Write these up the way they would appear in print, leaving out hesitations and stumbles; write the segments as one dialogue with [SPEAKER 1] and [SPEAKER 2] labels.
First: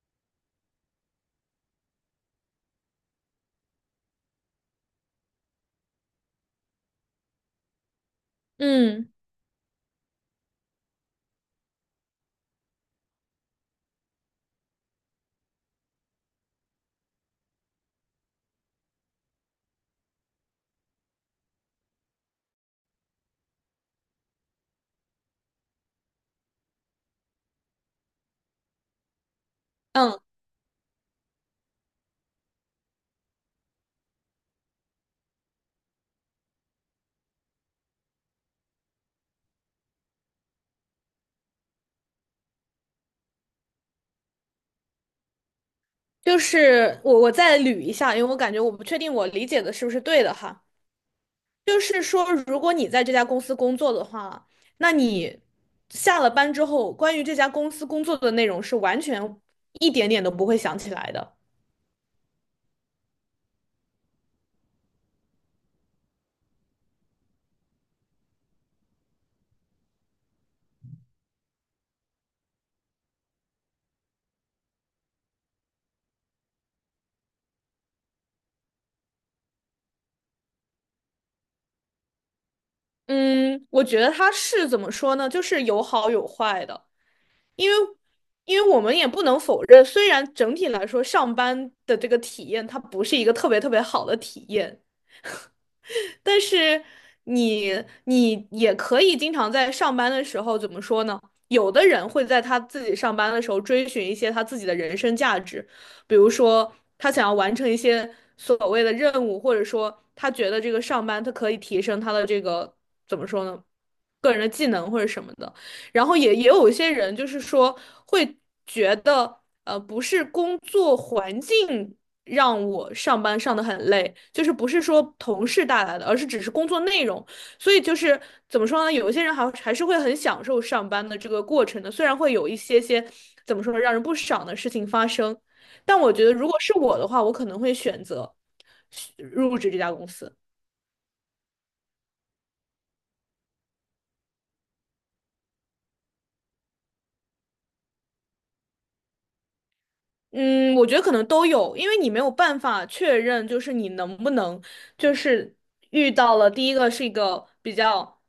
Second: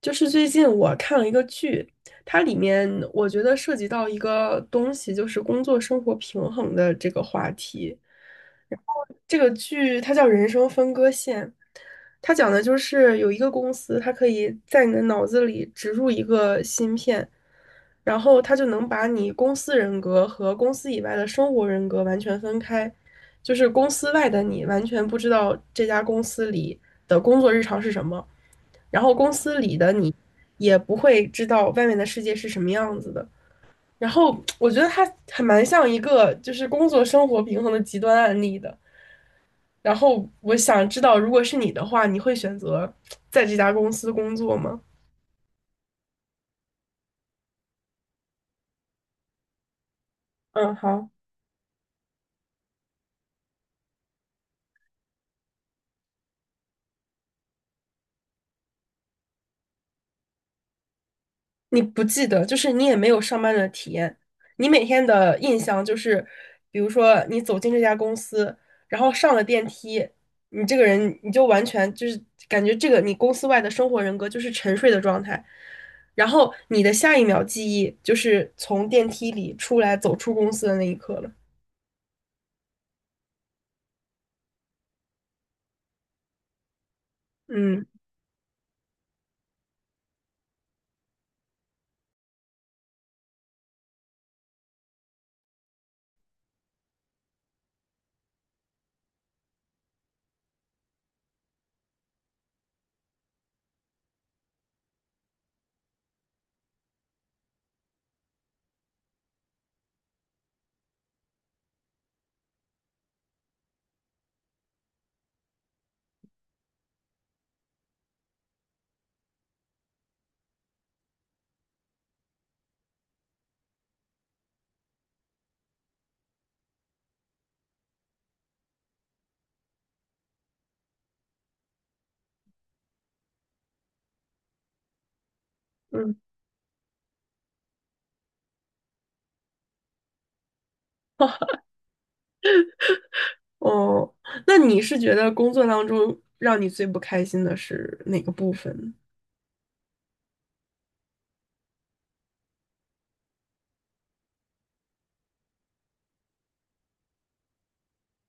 [SPEAKER 1] 就是最近我看了一个剧，它里面我觉得涉及到一个东西，就是工作生活平衡的这个话题。
[SPEAKER 2] 嗯
[SPEAKER 1] 这个剧它叫《人生分割线》，它讲的就是有一个公司，它可以在你的脑子里植入一个芯片，然后他就能把你公司人格和公司以外的生活人格完全分开，就是公司外的你完全不知道这家公司里的工作日常是什么，然后公司里的你
[SPEAKER 2] 嗯，
[SPEAKER 1] 也不会知道外面的世界是什么样子的。然后我觉得它还蛮像一个就是工作生活平衡的极端案例的。然后我想知道，如果是你的话，你会选择在这家公司工作吗？
[SPEAKER 2] 就是我再捋一下，因为我感觉我不确定我理解的是不是对的哈。
[SPEAKER 1] 嗯，好。
[SPEAKER 2] 就是说，如果你在这家公司工作的话，那你下了班之后，关于这家公司工作的内容是完全一点点都不会想起来的。
[SPEAKER 1] 你不记得，就是你也没有上班的体验。你每天的印象就是，比如说你走进这家公司，然后上了电梯，你这个人你就完全就是感觉这个你公司外的生活人格就是沉睡的状态，然后你的下一秒记忆就是从电梯里出来走出公司的那一刻了。
[SPEAKER 2] 嗯，我觉得它是怎么说呢？就是有好有坏的，因为
[SPEAKER 1] 嗯
[SPEAKER 2] 因为我们也不能否认，虽然整体来说上班的这个体验它不是一个特别特别好的体验。但是你你也可以经常在上班的时候，怎么说呢？有的人会在他自己上班的时候追寻一些他自己的人生价值，比如说他想要完成一些所谓的任务，或者说他觉得这个上班他可以提升他的这个怎么说呢？个人的技能或者什么的。然后也有一些人就是说会觉得，不是工作环境让我上班上得很累，就是不是说同事带来的，而是只是工作内容。所以就是怎么说呢？有一些人还是会很享受上班的这个过程的，虽然会有一些些怎么说呢，让人不爽的事情发生，但我
[SPEAKER 1] 嗯，
[SPEAKER 2] 觉得如果是我的话，我可能会选择入职这家公司。
[SPEAKER 1] 哦，那你是觉得工作当中让你最不开心的是哪个部分呢？
[SPEAKER 2] 嗯，我觉得可能都有，因为你没有办法确认，就是你能不能，就是遇到了第一个是一个比较，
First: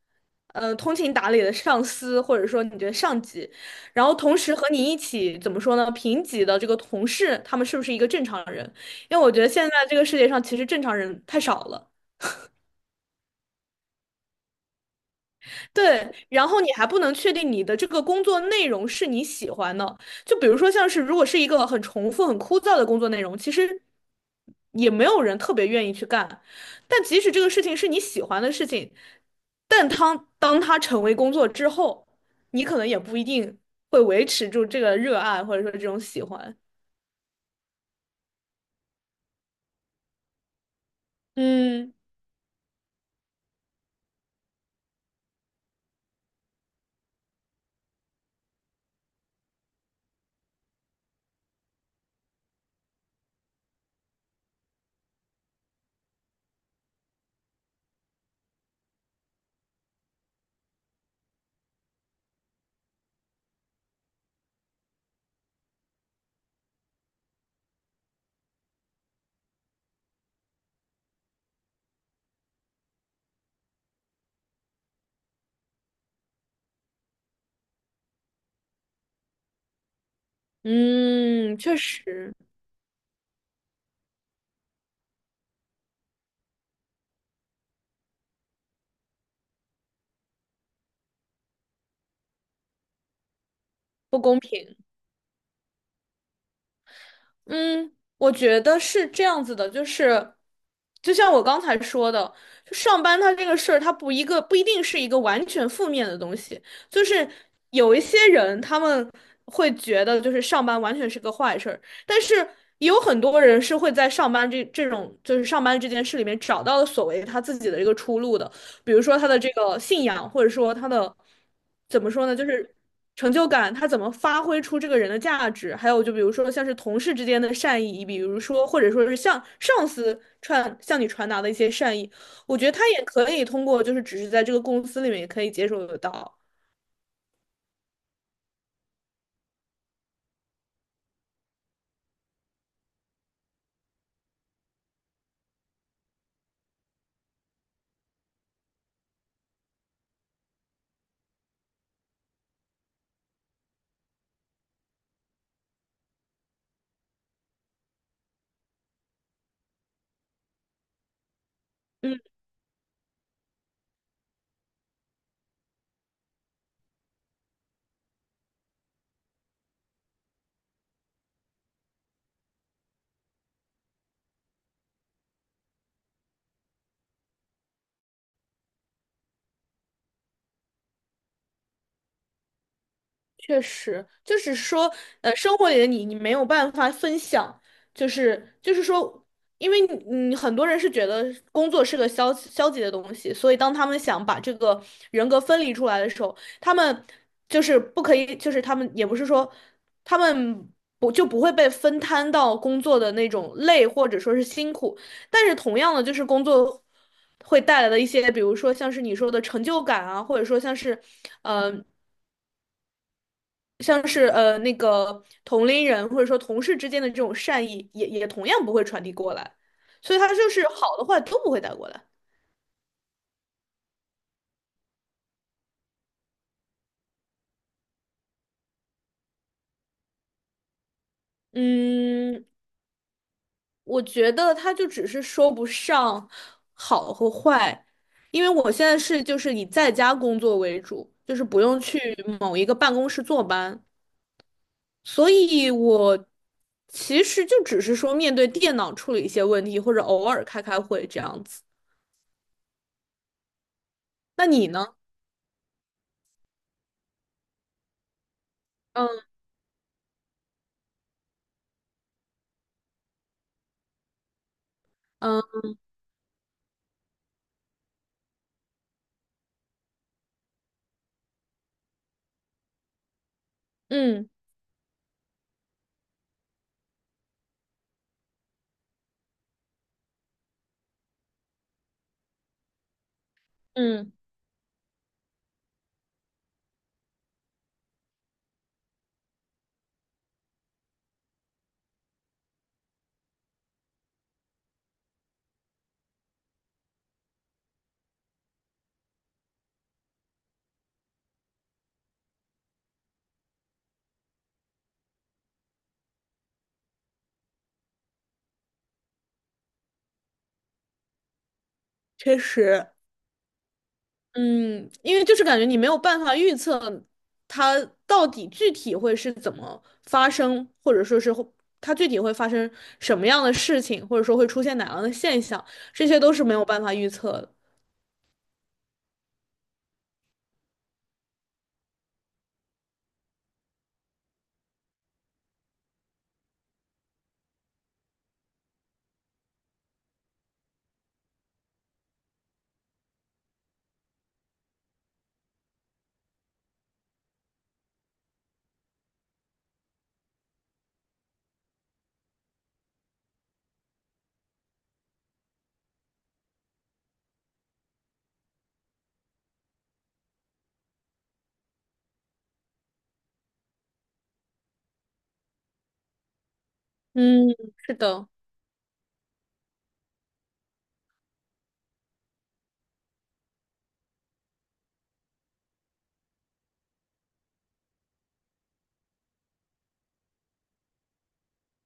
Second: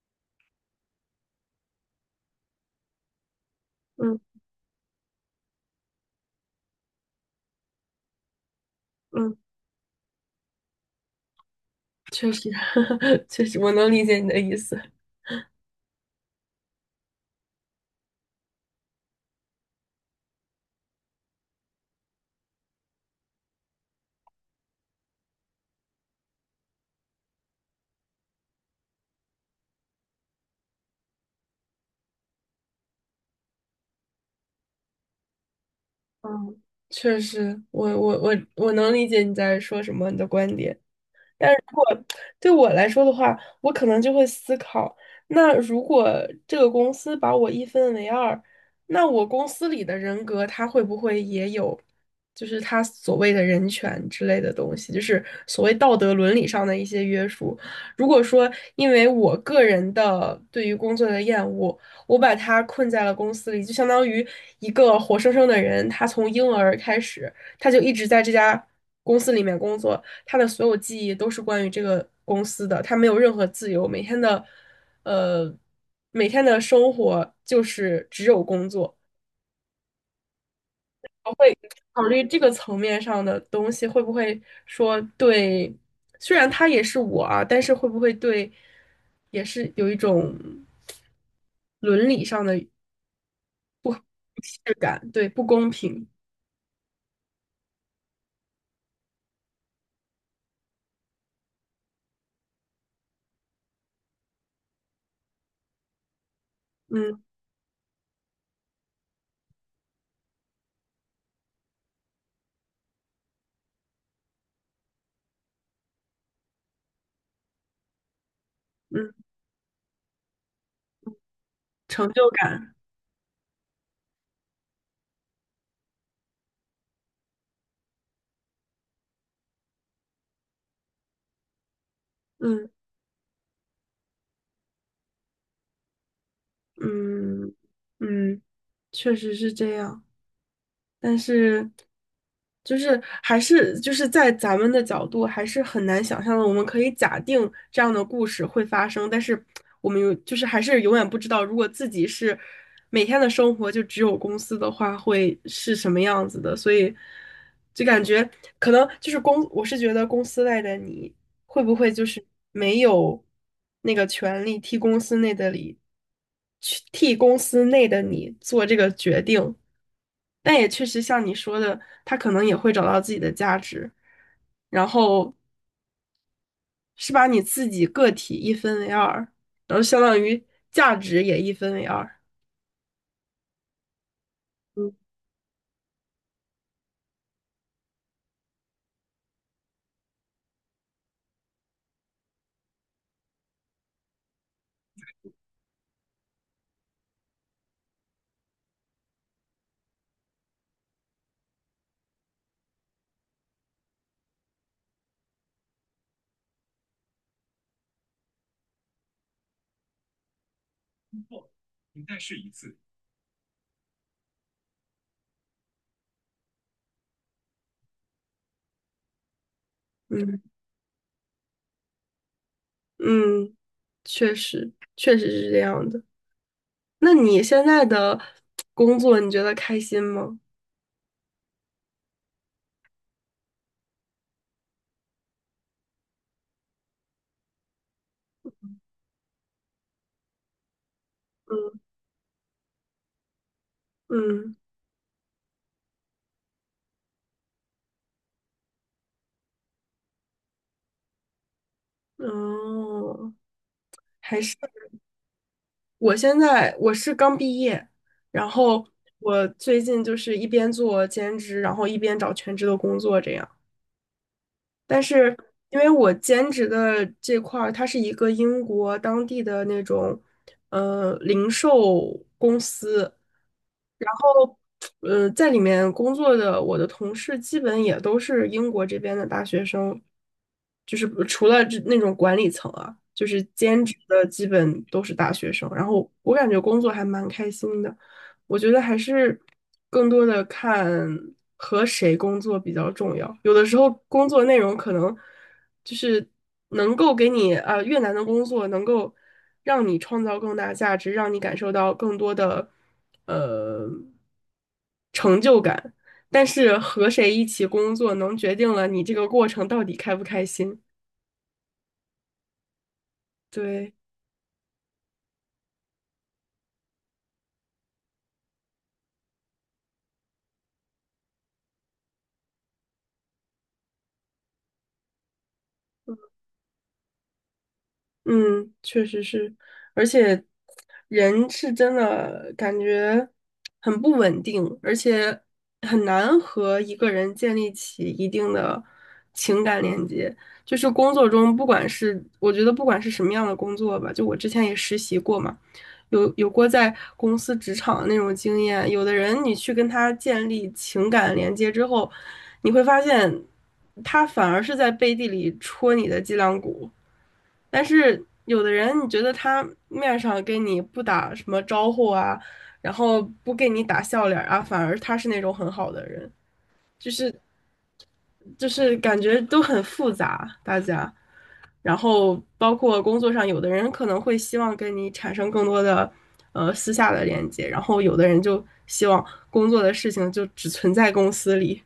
[SPEAKER 2] 通情达理的上司，或者说你觉得上级，然后同
[SPEAKER 1] 嗯
[SPEAKER 2] 时和你一起怎么说呢，平级的这个同事，他们是不是一个正常人？因为我觉
[SPEAKER 1] 嗯
[SPEAKER 2] 得现在这个世界上其实正常人太少了。
[SPEAKER 1] 确实，确实，我能理解你的意思。
[SPEAKER 2] 对，然后你还不能确定你的这个工作内容是你喜欢的，就比如说像是如果是一个很重复、很枯燥的工作内容，其实也没有人特别愿意去干。但即使这个事情是你喜欢的事情，但当它成为工作之后，你可能也不一定会维持住这个热爱或者说这种喜欢。
[SPEAKER 1] 嗯确实，我能理解你在说什么，你的观点。但
[SPEAKER 2] 嗯
[SPEAKER 1] 对我来说的话，我可能就会思考，那如果这个公司把我一分为二，那我公司里的人格他会不会也有，就是他所谓的人权之类的东西，就是所谓道德伦理上的一些约束。如果说因为我个人的对于工作的厌恶，我把他困在了公司里，就相当于一个活生生的人，他从婴儿开始，他就一直在这家公司里面工作。他的所有记忆都是关于这个公司的，他没有任何自由，每天的，呃，每天的生活就是只有工作。我会
[SPEAKER 2] 嗯，确
[SPEAKER 1] 考虑
[SPEAKER 2] 实
[SPEAKER 1] 这个层面上的东西，会不会说对，虽然他也是我啊，但是会不会对，也是有一种伦理上的
[SPEAKER 2] 不公
[SPEAKER 1] 质
[SPEAKER 2] 平。
[SPEAKER 1] 感，对，不公平，
[SPEAKER 2] 嗯，我觉得是这样子的，就是，就像我刚才说的，就上班它这个事儿，它不一定是一个完全负面的东西，就
[SPEAKER 1] 嗯
[SPEAKER 2] 是有一些人他们会觉得就是上班完全是个坏事儿，但是也有很多人是会在上班这种就是上班这件事里面找到了所谓他自己的一个出路的，比如
[SPEAKER 1] 嗯，
[SPEAKER 2] 说他的这个信仰，或者说他的怎
[SPEAKER 1] 成
[SPEAKER 2] 么说
[SPEAKER 1] 就
[SPEAKER 2] 呢，就
[SPEAKER 1] 感，
[SPEAKER 2] 是成就感，他怎么发挥出这个人的价值，还有就比如说像是同事之间的善意，比如说或者说是向你传达的一些善意，我觉
[SPEAKER 1] 嗯
[SPEAKER 2] 得他也可以通过就是只是在这个公司里面也可以接受得到。
[SPEAKER 1] 嗯嗯，确实是这样。但是，就是还是就是在咱们的角度，还是很难想象的。我们可以假定这样的故事会发生，但是我们有就是还是永远不知道，如果自己是每天的生活就只有公司的话，会是什么样子的。所以，就感觉可能就是公，我是觉得公司外的你会不会就
[SPEAKER 2] 嗯。
[SPEAKER 1] 是没有那个权利替公司内的你去替公司内的你做这个决定。但也确实像你说的，他可能也会找到自己的价值，然后是把你自己个体一分为二，然后相当于价值也一分为二。
[SPEAKER 2] 确实，就是说，生活里的你，你没有办法分享，就是说，因为你，你很多人是觉得工作是个消极的东西，所以当他们想把这个人格分离出来的时候，他们就是不可以，就是他们也不是说他们不会被分摊到工作的那种累或者说是辛苦，但是同样的，就是工作会带来的一些，比如说像是你说的成就感啊，或者说像是。嗯。像是那个同龄人或者说同事之间的这种善意也，也同样不会传递过来，所以他
[SPEAKER 1] 嗯
[SPEAKER 2] 就是好的坏都不会带过来。
[SPEAKER 1] 嗯，确实确实是这样的。那你现在的工作，你觉得开心吗？
[SPEAKER 2] 嗯，我觉得他就只是说不上好和坏，因为我现在是就是以在家工作为主，就是不用去某一个办公室坐班，
[SPEAKER 1] 嗯
[SPEAKER 2] 所以我其实就只是说面对电脑处理一些问题，或者偶尔开开会这样子。
[SPEAKER 1] 嗯哦，还
[SPEAKER 2] 那
[SPEAKER 1] 是
[SPEAKER 2] 你呢？
[SPEAKER 1] 我现在我是刚毕业，然后
[SPEAKER 2] 嗯
[SPEAKER 1] 我最近就是一边做兼职，然后一边找全职的工作这样。但是
[SPEAKER 2] 嗯
[SPEAKER 1] 因为我兼职的这块儿，它是一个英国当地的那种，零售公司，然
[SPEAKER 2] 嗯
[SPEAKER 1] 后，在里面工作的我的同事基本也都是英国这边的大学生，就是除了这那种管理层啊，就是兼职
[SPEAKER 2] 嗯。
[SPEAKER 1] 的基本都是大学生，然后我感觉工作还蛮开心的。我觉得还是更多的看和谁工作比较重要。有的时候工作内容可能就是能够给你啊、越难的工作能够让你创造更大价值，让你感受到更多的呃成就感。但是和谁一起工作，能决定了你这个过程到底开不开心。
[SPEAKER 2] 确实，
[SPEAKER 1] 对。
[SPEAKER 2] 嗯，因为就是感觉你没有办法预测它到底具体会是怎么发生，或者说是会它具体会发生什么样的事情，或者说会出现哪样的现象，这些都是没有办法预测的。
[SPEAKER 1] 嗯，确实是，而且人是真的感觉很不稳定，而且很难和一个人建立起一定的情感连接。就是工作中，不管是我觉得不管是什么样的工作吧，就我之前也实习过嘛，有过在公司职场的那种经验。有的人你去跟他建立情感连接之后，你会发现他反而是在背地里戳你的脊梁骨。但是有的人，你觉得他面上跟你不打什么招呼啊，然后不给你打笑脸啊，反而他是那种很好的人。
[SPEAKER 2] 嗯，是的，
[SPEAKER 1] 就是感觉都很复杂，大家。然后包括工作上，有的人可能会希望跟你产生更多的私下的连接，然后有的人就希望工作的事情就只存在公司里。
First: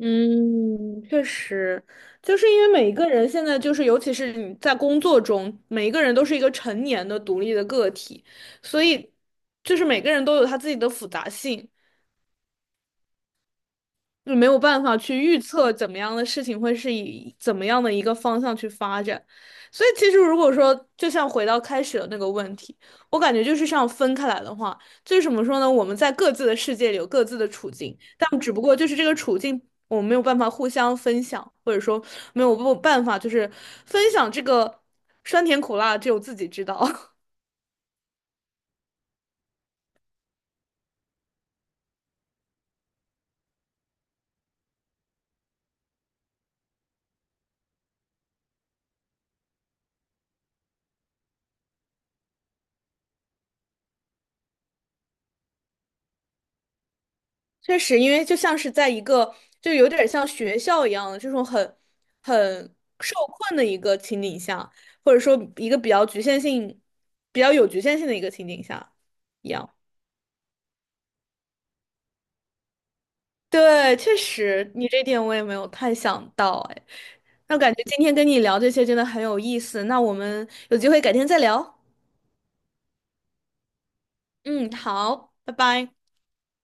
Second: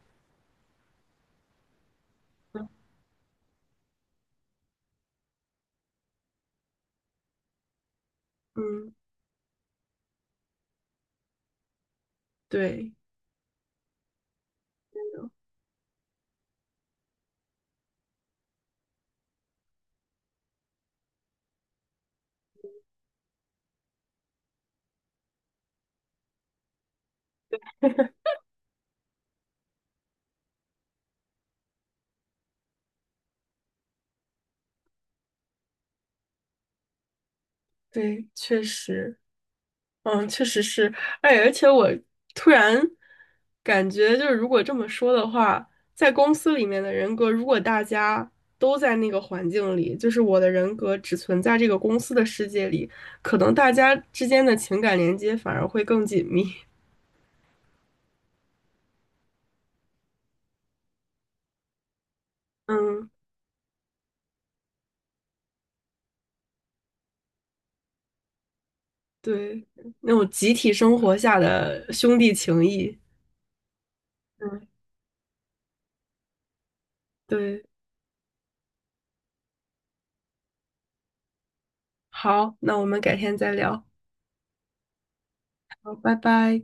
[SPEAKER 2] 嗯，确实，就是因为每一个人现在就是，尤其是你在工作中，每一个人都是一个成年的独立的个体，所
[SPEAKER 1] 嗯，
[SPEAKER 2] 以就是每个人都有他自己的复杂性。
[SPEAKER 1] 对
[SPEAKER 2] 就没有办法去预测怎么样的事情会是以怎么样的一个方向去发展。所以其实如果说，就像回到开始的那个问题，我感觉就是像分开来的话，就是怎么说呢？我们在各自的世界里有各自的处境，但只不过就是这个处境。我们没有办法互相分享，或者说没有办法，就是分享这个酸甜苦辣，只有自己知道。
[SPEAKER 1] 对，确实。嗯，确实是，哎，而且我突然感觉，就是如果这么说的话，在公司里面的人格，如果大家都在那个环境里，就是我的人格只存在这个公司的世界里，可能大家之间的情感连接反而会更紧密。
[SPEAKER 2] 确实，因为就像是在一个，就有点像学校一样的这种很
[SPEAKER 1] 嗯，
[SPEAKER 2] 受困的一个情景下，或者说一个比较局限性、比较有局限性的一个情景下一
[SPEAKER 1] 对，
[SPEAKER 2] 样。
[SPEAKER 1] 那种集体生活下的兄弟情谊。
[SPEAKER 2] 对，确
[SPEAKER 1] 嗯，
[SPEAKER 2] 实，你这点我也没有太想到，哎，那
[SPEAKER 1] 对，
[SPEAKER 2] 感觉今天跟你聊这些真的很有意思。那我们有机会改天再聊。
[SPEAKER 1] 好，那我们改天再聊，
[SPEAKER 2] 嗯，好，拜
[SPEAKER 1] 好，
[SPEAKER 2] 拜。
[SPEAKER 1] 拜拜。